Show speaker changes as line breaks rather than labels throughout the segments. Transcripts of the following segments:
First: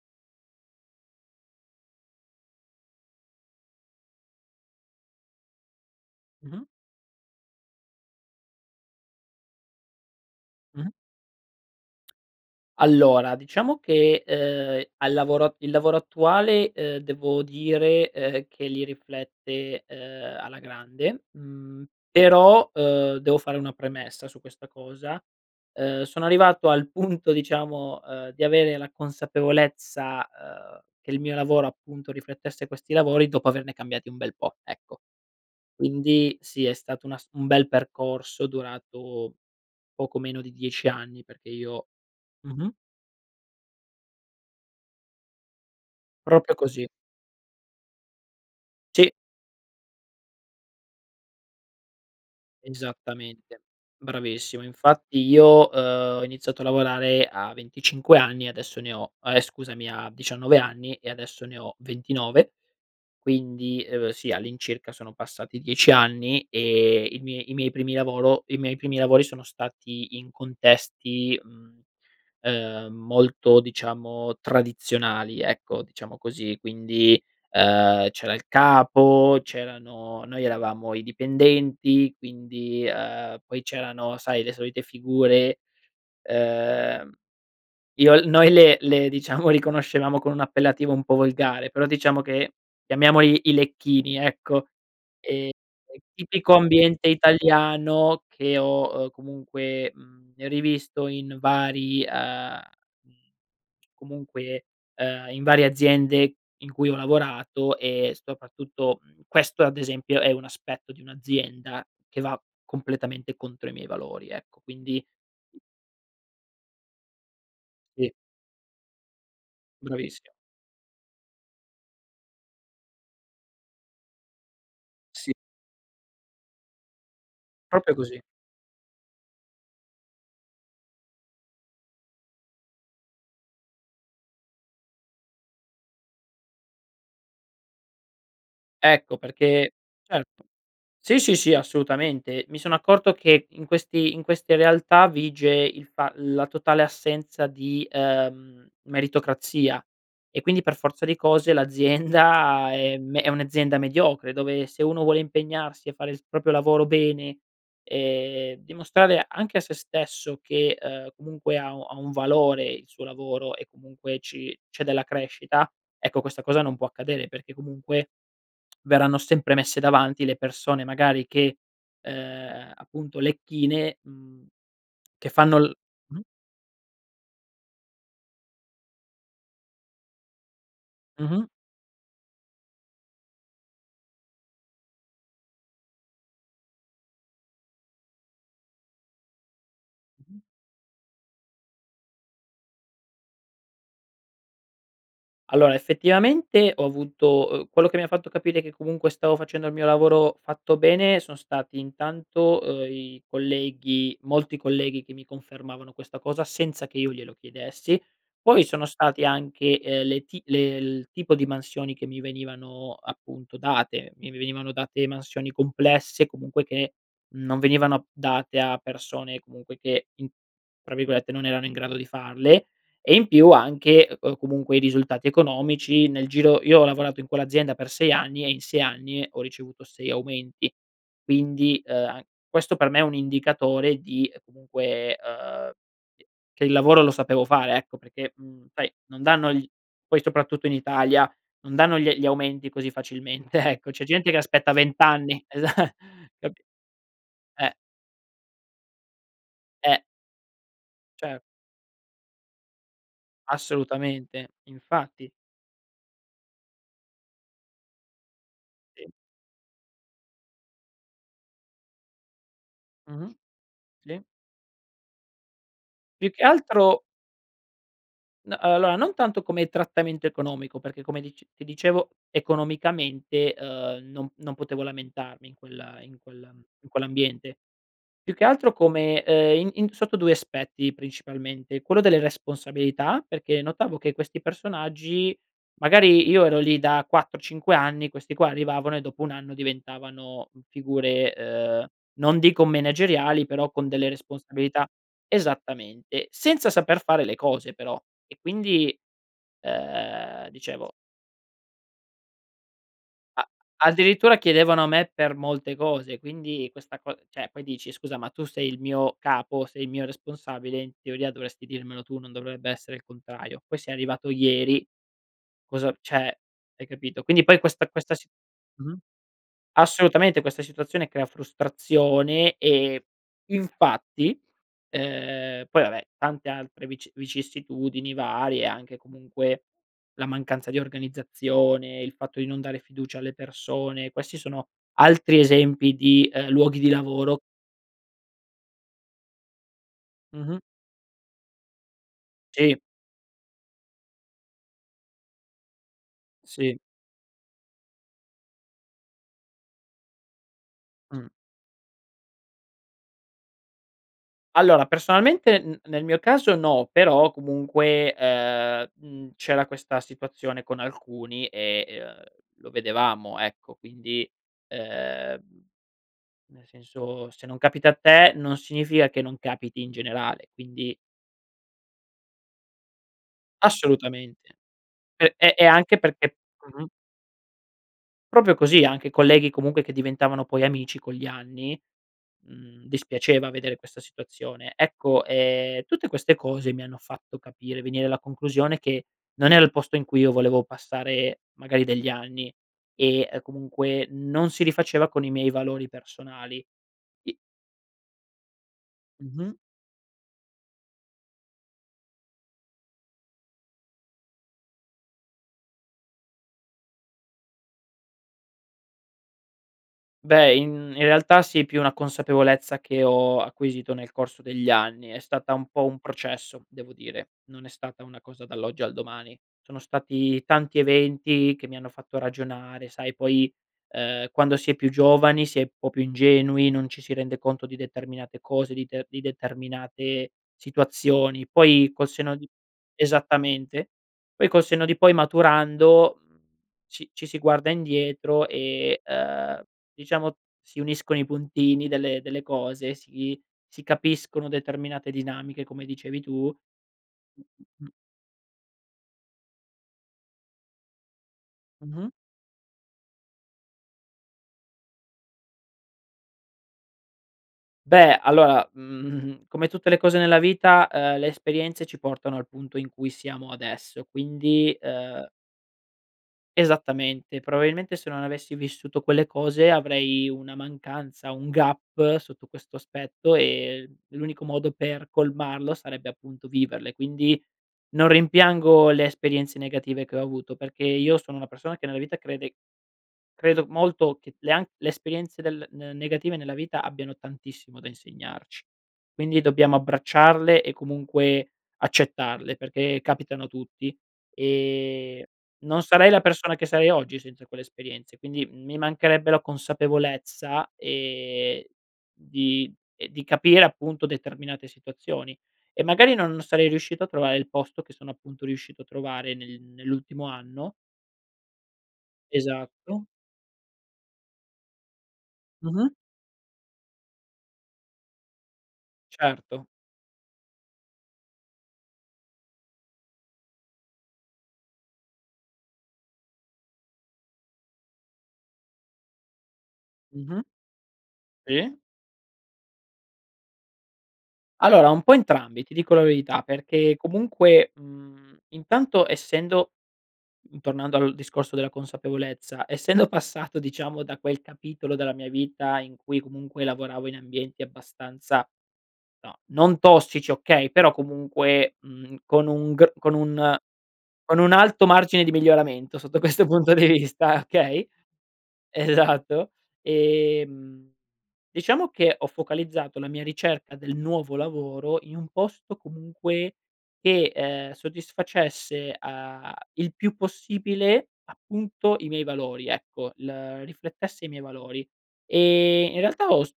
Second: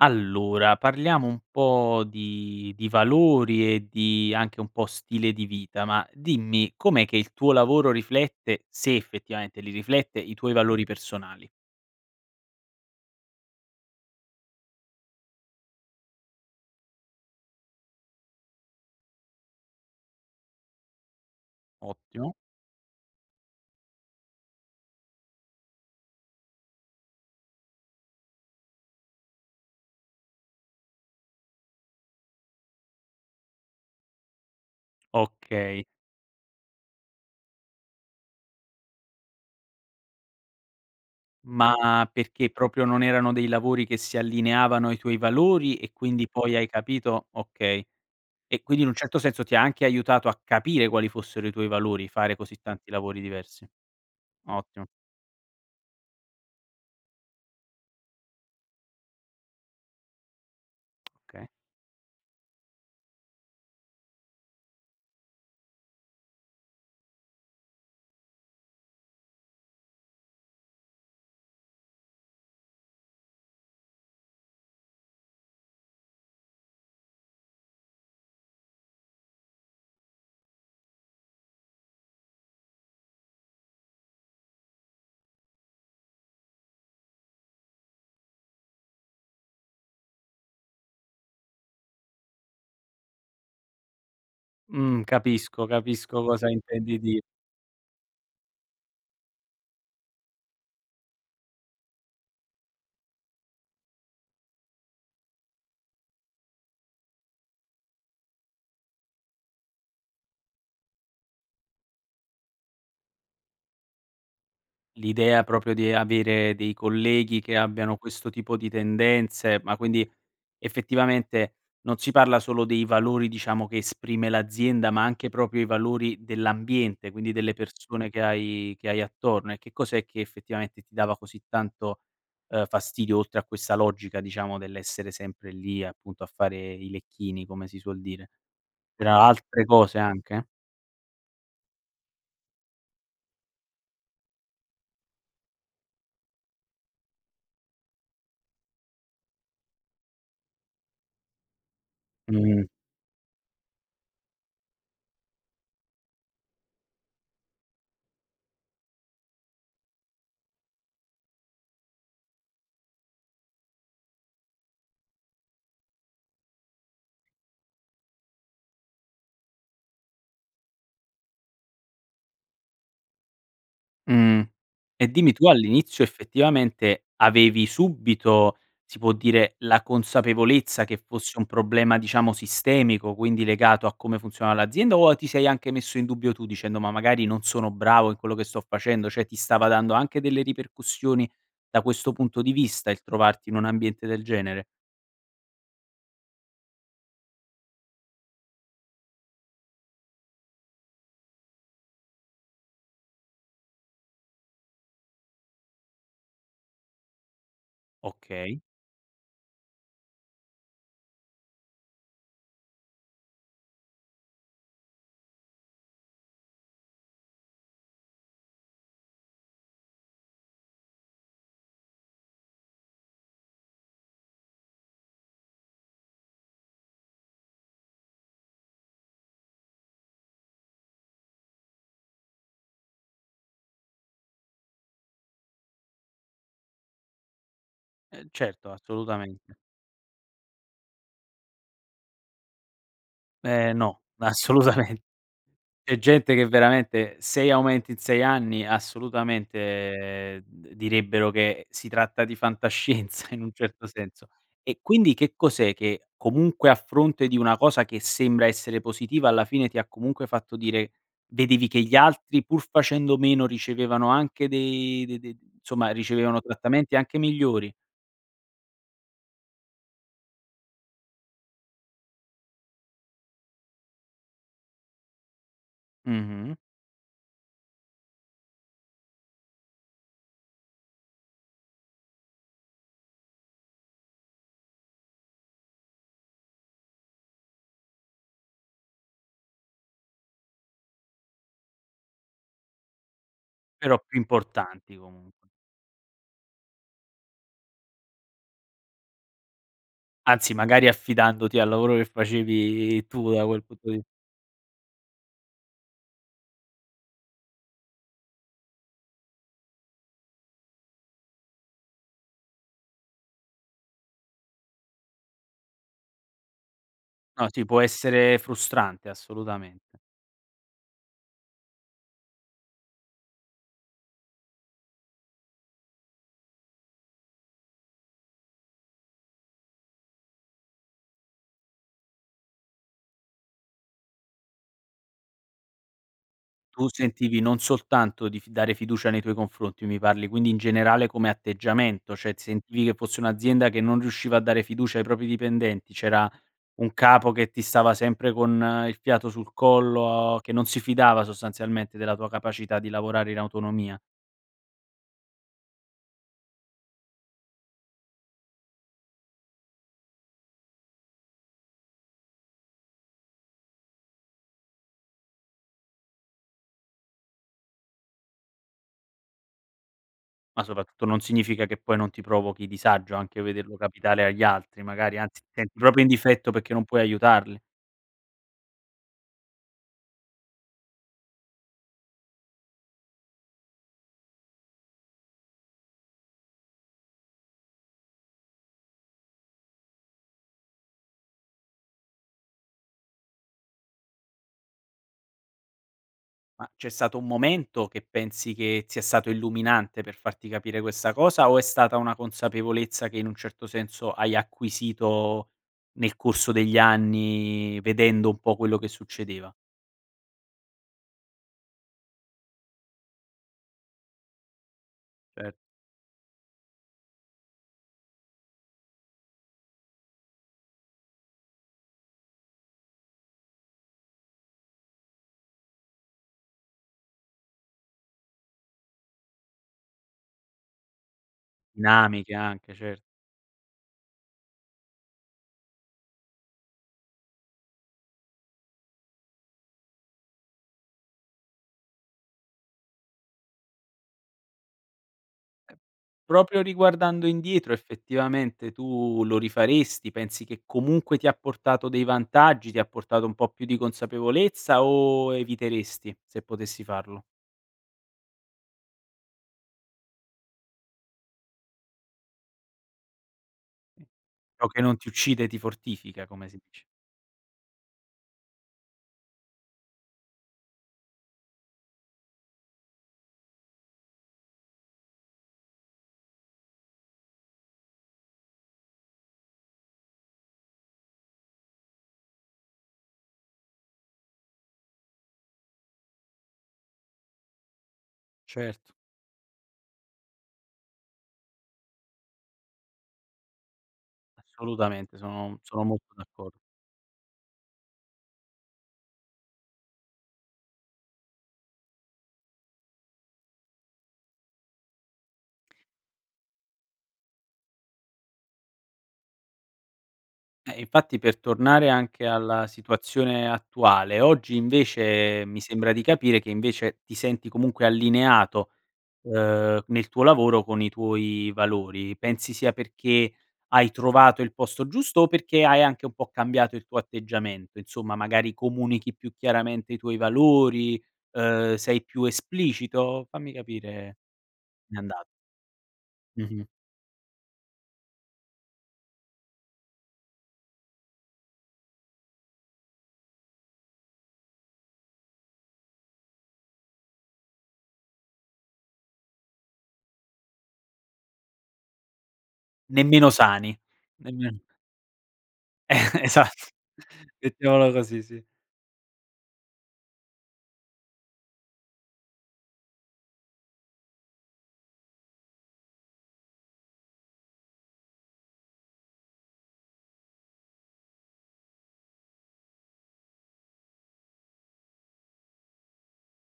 Allora parliamo un po' di di valori e di anche un po' stile di vita, ma
Mh-mh.
dimmi com'è che il tuo lavoro riflette, se effettivamente li riflette, i tuoi valori
Mh.
personali?
Allora diciamo che, ehm, al lavoro il lavoro attuale, uhm, devo dire, uhm, che li riflette, uhm, alla grande. Mhmm,
Ottimo.
però, uhm, devo fare una premessa su questa cosa. Uhm, sono arrivato al punto diciamo, uhm, di avere la consapevolezza, uhm, che il mio lavoro appunto riflettesse questi lavori dopo averne cambiati un bel po', ecco.
Okay.
Quindi sì, è stato un ass un bel percorso durato poco meno di 10 anni. Perché io
Ma, perché
mh-mh.
proprio non erano dei lavori che si allineavano ai tuoi valori e quindi
Proprio
poi hai
così.
capito okay. E quindi in un
Sì.
certo senso ti ha anche aiutato a capire quali fossero i tuoi valori, fare così tanti lavori
Esattamente.
diversi.
Bravissimo.
Ottimo.
Infatti io, uhm, ho iniziato a lavorare a 25 anni e adesso ne ho ehm, scusami, a 19 anni e adesso
Okay.
ne ho 29. Quindi, uhm, sì, all'incirca sono passati 10 anni, ehm, i mie i miei primi lavoro i miei primi lavori sono stati in contesti, mhmm, ehm, molto diciamo tradizionali, ecco, diciamo così, quindi, uhm, c'era il capo, c'erano noi eravamo i dipendenti, quindi uhm, poi c'erano, sai, le solite figure, uhm, Io l noi le le diciamo, riconoscevamo con un appellativo un po' volgare, però diciamo che chiamiamoli i lecchini ecco;
Mh, capisco.
ehm,
Capisco cosa
tipico
intendi
ambiente
dir
italiano che ho, uhm, comunque, mhmm, rivisto in vari uhm, comunque, uhm, in varie aziende in cui ho lavorato, e soprattutto mhmm, questo ad esempio è un aspetto di un'azienda che va completamente contro i miei valori ecco, quindi
L'idea proprio di avere dei colleghi che abbiano
Sì.
questo tipo di tendenze, ma quindi,
Bravissimo.
effettivamente, non si parla solo dei valori diciamo che esprime l'azienda, ma anche
Sì.
proprio i valori dell'ambiente, quindi delle
Proprio
persone che
così.
hai che hai attorno e che cos'è che effettivamente ti dava così tanto, ehm, fastidio oltre a questa logica, diciamo dell'essere sempre lì, appunto a fare i lecchini, come si suol dire. Per
Ecco,
a altre
perché
cose
certo.
anche?
Sì, sì, sì, assolutamente. Mi sono accorto che, in questi in queste realtà vige il fa la totale assenza di, ehm, meritocrazia. E quindi, per forza di cose,
Mh.
l'azienda è me è un'azienda mediocre dove, se uno vuole impegnarsi a fare il proprio lavoro bene, e dimostrare anche a se stesso che, uhm, comunque ha u ha un valore il suo lavoro e comunque ci c'è della crescita, ecco questa cosa non può accadere perché comunque, verranno sempre messe davanti le persone magari che ehm, appunto lecchine,
Mh. E
che
dimmi, tu
fanno l
all'inizio
[unintelligible]
effettivamente, avevi subito, si può dire la consapevolezza che fosse un
Mh-mh.
problema, diciamo sistemico, quindi legato a come funzionava l'azienda o a ti sei anche messo in dubbio tu dicendo: "Ma magari non sono bravo in quello che sto facendo." Cioè, ti stava dando anche delle ripercussioni da questo punto di vista il trovarti in un ambiente del genere?
Allora, effettivamente ho avuto, uhm quello che mi ha fatto capire che comunque stavo facendo il mio lavoro fatto bene sono stati intanto, uhm, i colleghi molti colleghi che mi confermavano questa cosa senza che io glielo chiedessi.
Okay.
Poi sono stati anche, ehm, le ti le il tipo di mansioni che mi venivano appunto date. Mi venivano date mansioni complesse, comunque che non venivano date a persone, comunque, che in tra virgolette, “non erano in grado di farle”; e in più anche c comunque, i risultati economici. Nel giro io ho lavorato in quell'azienda per 6 anni e in 6 anni ho ricevuto 6 aumenti. Quindi, uhm, a questo per me è un indicatore di, ehm, comunque, ehm, uhm, che che il lavoro lo sapevo fare, ecco;
Eh
perché, mhmm,
certo,
sai, non danno
assolutamente.
gli poi soprattutto in Italia, non danno gli gli aumenti così facilmente,
Eh
ecco.
no,
C'è gente che aspetta
assolutamen
20, esa
C'è gente che
capi
veramente, 6
eh.
aumenti in 6 anni,
Eh.
assolutamente, d direbbero
Cer
che si tratta di fantascienza, in un certo senso.
Assolutamente,
E quindi
infatti.
che cos'è che comunque, a fronte di una cosa che sembra essere
Sì.
positiva, alla fine ti ha comunque fatto dire vedevi che gli altri, pur facendo
Mh-mh.
meno, ricevevano
Sì.
anche dei d d insomma,
Più
ricevevano
che
trattamenti
altro
anche migliori?
No, uhm, allora non tanto come trattamento economico, perché come dic ti dicevo economicamente, uhm, non non potevo lamentarmi in quel in quel
Mh-mh.
in quell’ambiente. Più che altro come ehm, in in sotto 2 aspetti principalmente: quello delle responsabilità, perché notavo che questi personaggi magari io ero lì da 4 o 5 anni, questi qua arrivavano e dopo 1 anno diventavano figure, uhm, non dico menageriali però con
Però
delle
più
responsabilità.
importanti comunq
Esattamente, senza saper fare le cose però. E quindi, ehm,
Anzi, magari
dicevo
affidandoti al lavoro che facevi tu da
A
quel punto di
addirittura chiedevano a me per molte cose, quindi questa co cioè poi dici: “Scusa ma tu sei il mio capo, sei il mio responsabile, in teoria dovresti dirmelo tu, non dovrebbe essere il contrario. Poi sei arrivato ieri, cosa "cioè hai capito? Quindi
No,
poi
ti può
questa questa si
essere
mh-mh,
frustrante, assolutamente.
assolutamente, questa situazione crea frustrazione e infatti uhm, poi vabbè tante altre vici vicissitudini varie, anche comunque la mancanza di organizzazione, il fatto di non dare fiducia alle persone; questi sono altri esempi di, ehm, luoghi
Tu
di
sentivi
lavoro
non soltanto di f dare fiducia nei tuoi confronti. Mi parli, quindi in
Mh-mh.
generale come atteggiamento, cioè ti
Sì.
sentivi che fosse un'azienda che non riusciva a dare fiducia ai propri dipendenti, c'era
Sì.
un capo che ti stava sempre con il fiato sul collo, che non si fidava
Mh.
sostanzialmente della tua capacità di lavorare in autonomia.
Allora personalmente n nel mio caso no, però comunque, ehm, mhmm, c'era questa situazione con alcuni e e, uhm, lo vedevamo ecco, quindi ehm, nel senso se non capita a te non significa che non capiti in generale,
Ma
quindi
soprattutto non significa che poi non ti provochi disagio anche vederlo capitare agli
Assolutamente.
altri, magari
P
anzi ti
e e
senti
anche
proprio in
perché
difetto perché non
mh-mh.
puoi aiutarli.
Proprio così, anche colleghi comunque che diventavano poi amici con gli anni mhmm, dispiaceva vedere questa situazione. Ecco, ehm, tutte queste cose mi hanno fatto capire venire alla conclusione che non era il posto in cui io volevo passare magari degli anni, e, ehm, comunque non si rifaceva con i miei valori personali.
Ma c'è stato un
I
momento che pensi che sia stato
Mh-mh.
illuminante per farti capire questa cosa o è stata una consapevolezza che, in un certo senso, hai acquisito, nel corso degli anni vedendo un po' quello che succedeva?
Beh, in in realtà sì, più una consapevolezza che ho acquisito nel corso degli anni. È stata
Cer
un po' un processo, devo dire. Non è stata una cosa dall'oggi al domani. Sono stati tanti eventi che mi hanno fatto ragionare; sai, poi, uhm, quando si è più giovani si è un po' più ingenui, non ci si rende conto di determinate cose, di te di determinate situazioni. Poi col
Dinamiche
senno di
anche, cert
esattamente. Poi col senno di poi maturando, mhmm, ci ci si guarda indietro e, uhm, diciamo, si uniscono i puntini delle delle cose, si si capiscono determinate dinamiche, come dicevi tu.
Proprio riguardando indietro
Mh.
effettivamente tu lo rifaresti, pensi che comunque ti ha portato dei
Mh-Mh.
vantaggi, ti ha portato un po' più di consapevolezza o eviteresti se potessi farlo?
Beh allora, mhmm, come tutte le cose nella vita, ehm, le esperienze ci portano al punto in cui siamo adesso,
Ciò
quindi,
che non ti
ehm
uccide ti fortifica, come si dice.
Esattamente, probabilmente se non avessi vissuto quelle cose avrei una mancanza, un gap sotto questo aspetto e l'unico modo per colmarlo sarebbe appunto viverle, quindi, non rimpiango le esperienze negative che ho avuto perché io sono una persona che nella vita crede credo molto che le an le esperienze del n negative nella vita abbiano tantissimo da insegnarci.
Certo.
Quindi dobbiamo abbracciarle e comunque accettarle perché capitano a tutti,
Assolutamente
ehm,
sono
non
sono
sarei
molto
la persona
d'accordo.
che sarei oggi senza quelle esperienze, quindi, mhmm, mi mancherebbe la consapevolezza, ehm, di ehm, di capire appunto determinate situazioni. E magari non non sarei riuscito a trovare il posto che sono appunto riuscito a trovare nel nell'ultimo anno
Eh, infatti per tornare anche alla
Esatto.
situazione attuale, oggi invece mi sembra
Mh-mh.
di capire che invece ti senti comunque allineato,
Certo.
uhm, nel tuo lavoro con i tuoi valori. Pensi sia perché hai trovato il posto giusto? O perché hai anche un po' cambiato il tuo atteggiamento insomma, magari comunichi più chiaramente i tuoi
Mh-mh.
valori, uhm,
Sì.
sei più esplicito? Fammi capire.
Allora
Mi
un po'
anda
entrambi, ti dico la verità,
Mh-mh.
perché comunque, mhmm, intanto essendo mhmm, tornando al discorso della consapevolezza, essendo passato diciamo da quel capitolo della mia vita in cui comunque lavoravo in ambienti abbastanza no, non tossici okay, però comunque, mhmm, con un gr con
Nemmeno
un
sani,
con un
nemmeno
alto margine di
E
miglioramento, sotto questo
esatto.
punto di vista, okay
Mettiamola così, sì.
Esatto. Ehm, diciamo che ho focalizzato la mia ricerca del nuovo lavoro in un posto comunque che, ehm, soddisfacesse, uhm, il più possibile, appunto i miei valori, ecco, l riflettesse i miei valori. E in realtà ho s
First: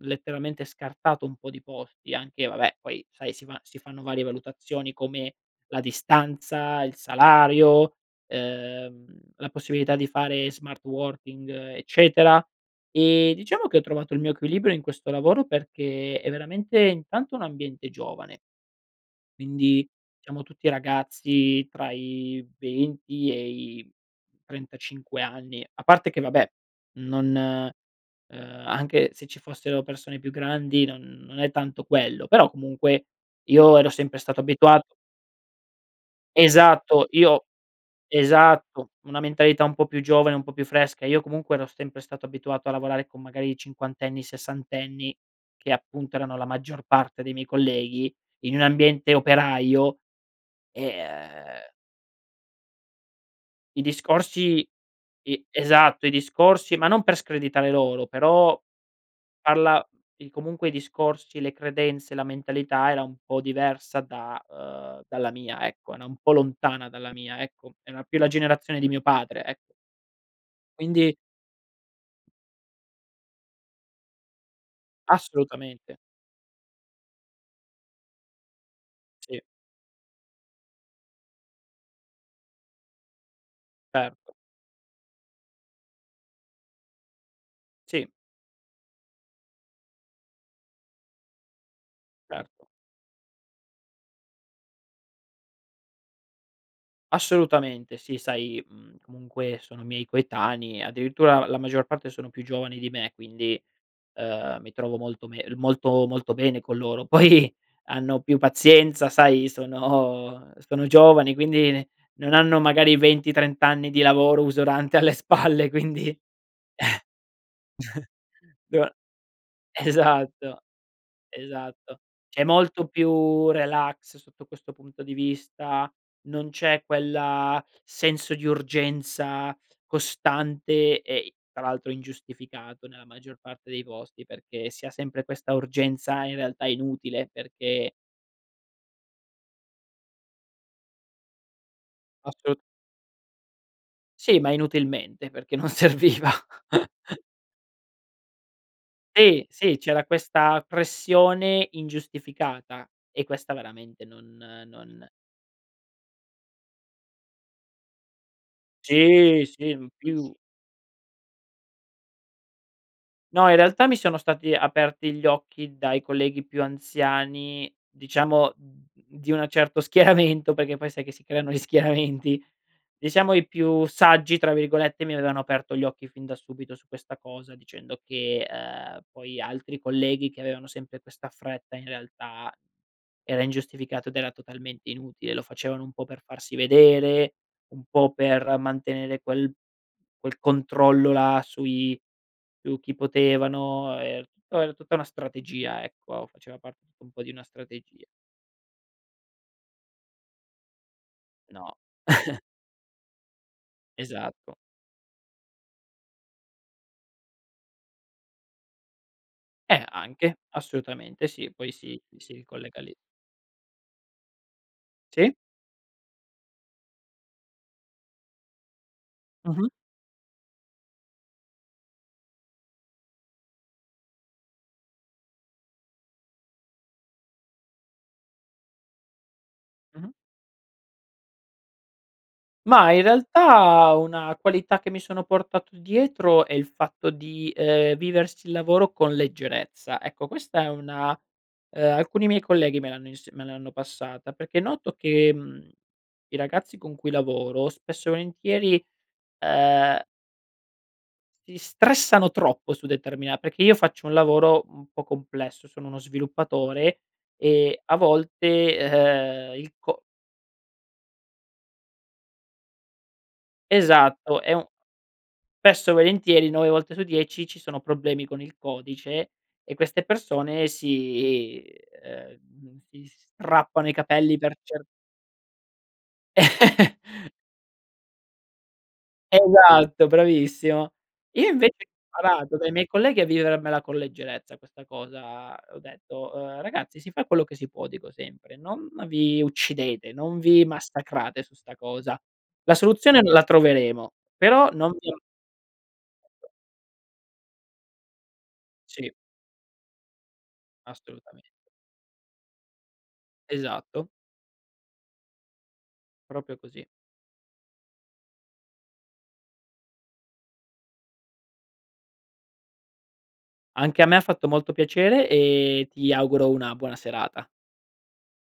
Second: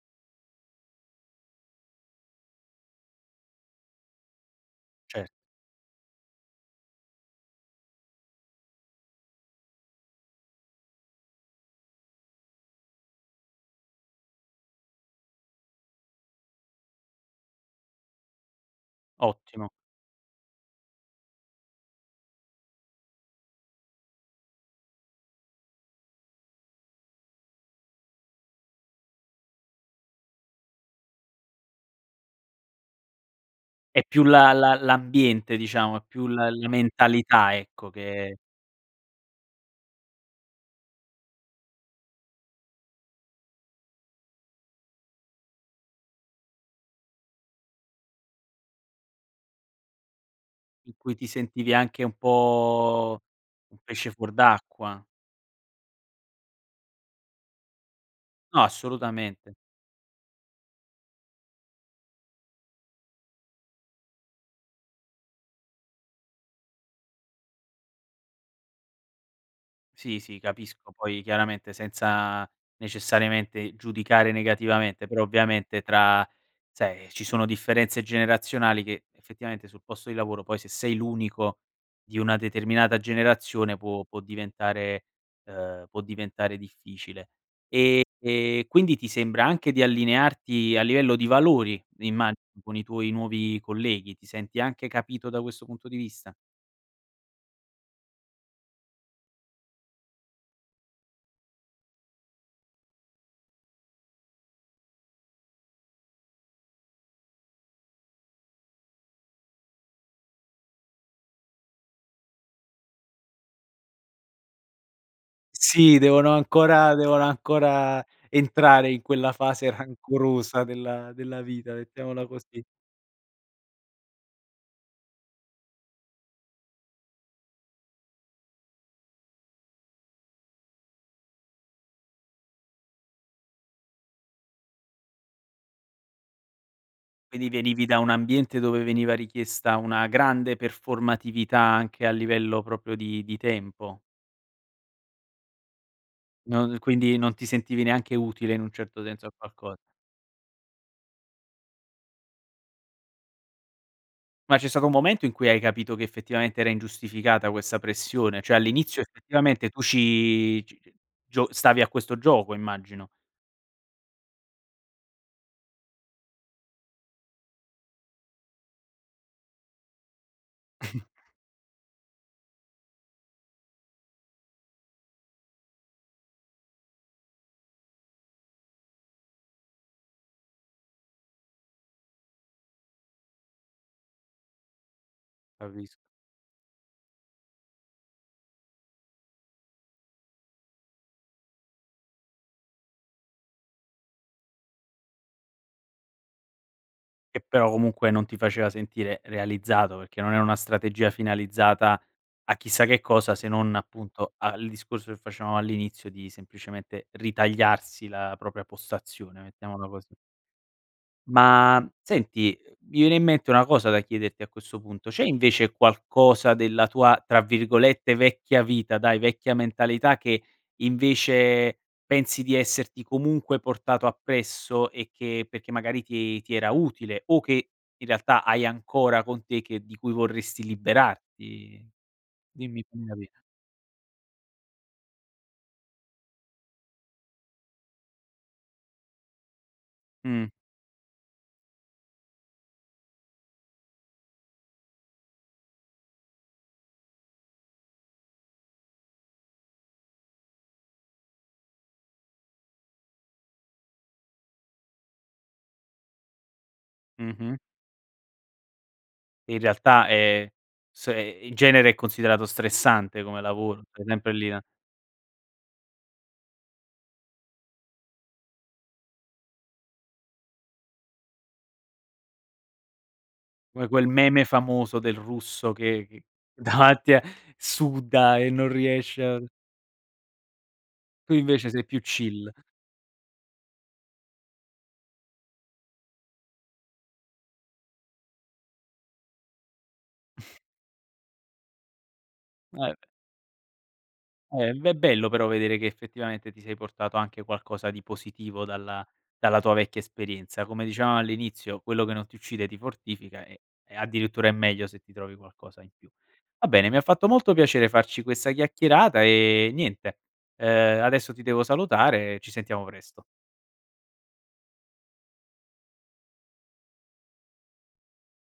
letteralmente scartato un po' di posti, anche vabbè poi sai, si va si fanno varie valutazioni
Cer
come la distanza, il salario, ehm, la possibilità di fare smart working eccetera. E diciamo che ho trovato il mio equilibrio in questo lavoro perché è veramente intanto un ambiente giovane
Ottimo.
quindi siamo tutti ragazzi tra i 20 e i 35 anni. A parte che vabbè non, uhm, anche se ci fossero persone più grandi non non è tanto quello, però comunque io ero
È
sempre
più
stato
la la
abituato
l'ambiente, diciamo è più la- la
Esatto, io
mentalità ecco che
esatto, una mentalità un po' più giovane, un po' più fresca. Io comunque ero sempre stato abituato a lavorare con magari cinquantenni, sessantenni che appunto erano la maggior parte dei miei colleghi, in un ambiente operaio,
In
e,
cui ti
uhm
sentivi anche un po' un
i
pesce fuor
discorsi
d'acqua.
i Esatto, i discorsi ma non per screditare loro però
No, assolutamente.
parla di comunque i discorsi, le credenze, la mentalità era un po' diversa da uhm, dalla mia ecco, era un po' lontana dalla mia ecco. Era più la generazione di mio padre e
Sì, sì, capisco.
Quindi
Poi chiaramente senza necessariamente giudicare negativamente, però ovviamente
Assolutamente.
tra sai ci sono differenze generazionali che
Sì.
effettivamente, sul posto di lavoro poi, se sei l'unico di una determinata generazione può può
Certo.
diventare uhm, può diventare difficile. E
Sì.
e quindi ti sembra anche di allinearti a livello di valori, immagino
Certo.
con i tuoi nuovi colleghi. Ti senti anche capito da questo punto di vista?
Assolutamente sì. Sai, mhmm, comunque sono miei coetanei, addirittura la la maggior parte sono più giovani di me, quindi, uhm, mi trovo molto me molto molto bene con loro. Poi hanno più pazienza, sai, sono sono giovani, quindi ne non hanno magari 20-30 anni di lavoro usurante alle spalle,
Sì,
quindi
devono ancora devono ancora entrare, in quella fase
[unintelligible] esatto.
rancorosa della della vita,
Esatto.
mettiamola
C'è
così.
molto più relax sotto questo punto di vista. Non c'è quella senso di urgenza costante e i tra l'altro ingiustificato nella maggior parte dei posti, perché si ha sempre questa urgenza in realtà inutile,
Vedi, venivi
perché
da un ambiente dove veniva richiesta una grande performatività anche a
Asso
livello proprio di di tempo.
Sì, ma inutilmente, perché non serviva.
Non quindi non ti sentivi neanche utile in un certo senso a
Sì,
qualco
sì, c'era questa pressione ingiustificata e questa veramente non
Ma c'è stato un
non
momento, in cui hai capito che effettivamente era ingiustificata questa pressione? Cioè all'inizio
Sì,
effettivamente
sì,
tu
in più.
ci g gio stavi a questo gioco, immagino?
No, in realtà mi sono stati aperti gli occhi dai colleghi più anziani, diciamo, d di un certo schieramento, perché poi sai che si creano gli schieramenti. Diciamo i più "saggi”, tra virgolette, mi avevano aperto gli occhi fin da subito su questa cosa, dicendo che, ehm, poi altri colleghi che avevano sempre questa fretta, in realtà, era ingiustificato ed era totalmente inutile. Lo
A
facevano
ris
un po' per farsi vedere, un po' per mantenere quel quel controllo là sui su chi potevano e po era tutta una strategia, ecco, faceva parte un po' di una
Che però
strategia.
comunque non ti faceva sentire realizzato, perché non era una strategia
No.
finalizzata a chissà che cosa, se non appunto a
Esatto.
al discorso che facevamo all'inizio, di semplicemente ritagliarsi la propria postazione,
Eh
mettiamola così.
anche, assolutamente sì, poi
Ma
si si
senti,
ricollega lì.
mi viene in mente una cosa da chiederti a questo punto. C'è
Sì.
invece qualcosa della tua, tra virgolette, “vecchia vita”, dai, vecchia
Mh-mh.
mentalità, che invece pensi di esserti comunque portato appresso e che perché magari ti ti era utile, o che in realtà hai ancora con te e che di
Mh-mh.
cui vorresti liberarti? Dimmi
Mah, in
fammi capir
realtà una qualità che mi sono portato dietro è il fatto di, ehm, viversi il lavoro con leggerezza, ecco
Mhm.
questa è una, uhm alcuni miei colleghi me l'hanno ins me l'hanno passata, perché noto che, mhmm, i ragazzi con cui lavoro, spesso e volentieri, uhm Ti stressano troppo su determina perché io faccio un lavoro un po' complesso, sono uno sviluppatore,
Mh-mh.
e a volte, uhm,
In
il co
realtà è s e in genere è considerato stressante come lavoro, stai sempre
Esatto,
lì
è
a
un spesso e volentieri 9 volte su 10 ci sono problemi con il codice, e queste persone si uhm, si
Come
strappano i
quel
capelli
meme
per cer
famoso del russo che che davanti e suda e non riesce a
Esatto, bravissimo.
Tu
Io
invece
invece
sei più
ho
chill.
imparato dai miei colleghi a vivermela con leggerezza questa cosa, ho detto, uhm: "Ragazzi si fa quello che si può, dico sempre, non vi uccidete, non vi massacrate su 'sta cosa. La
Eh, beh.
soluzione la troveremo, però
Eh, v
non
è
vi am"
bello però vedere che effettivamente ti sei portato anche qualcosa di positivo dalla
Sì.
dalla tua vecchia esperienza, come dicevamo
Assolutamente.
all'inizio, quello che non ti uccide ti fortifica e e
Esatto.
addirittura è meglio se ti trovi qualcosa in più.
Proprio
Va
così.
bene, mi ha fatto molto piacere farci questa chiacchierata e niente, ehm, adesso ti devo salutare e ci sentiamo presto.
Anche a me ha fatto molto piacere, e ti auguro una buona serata.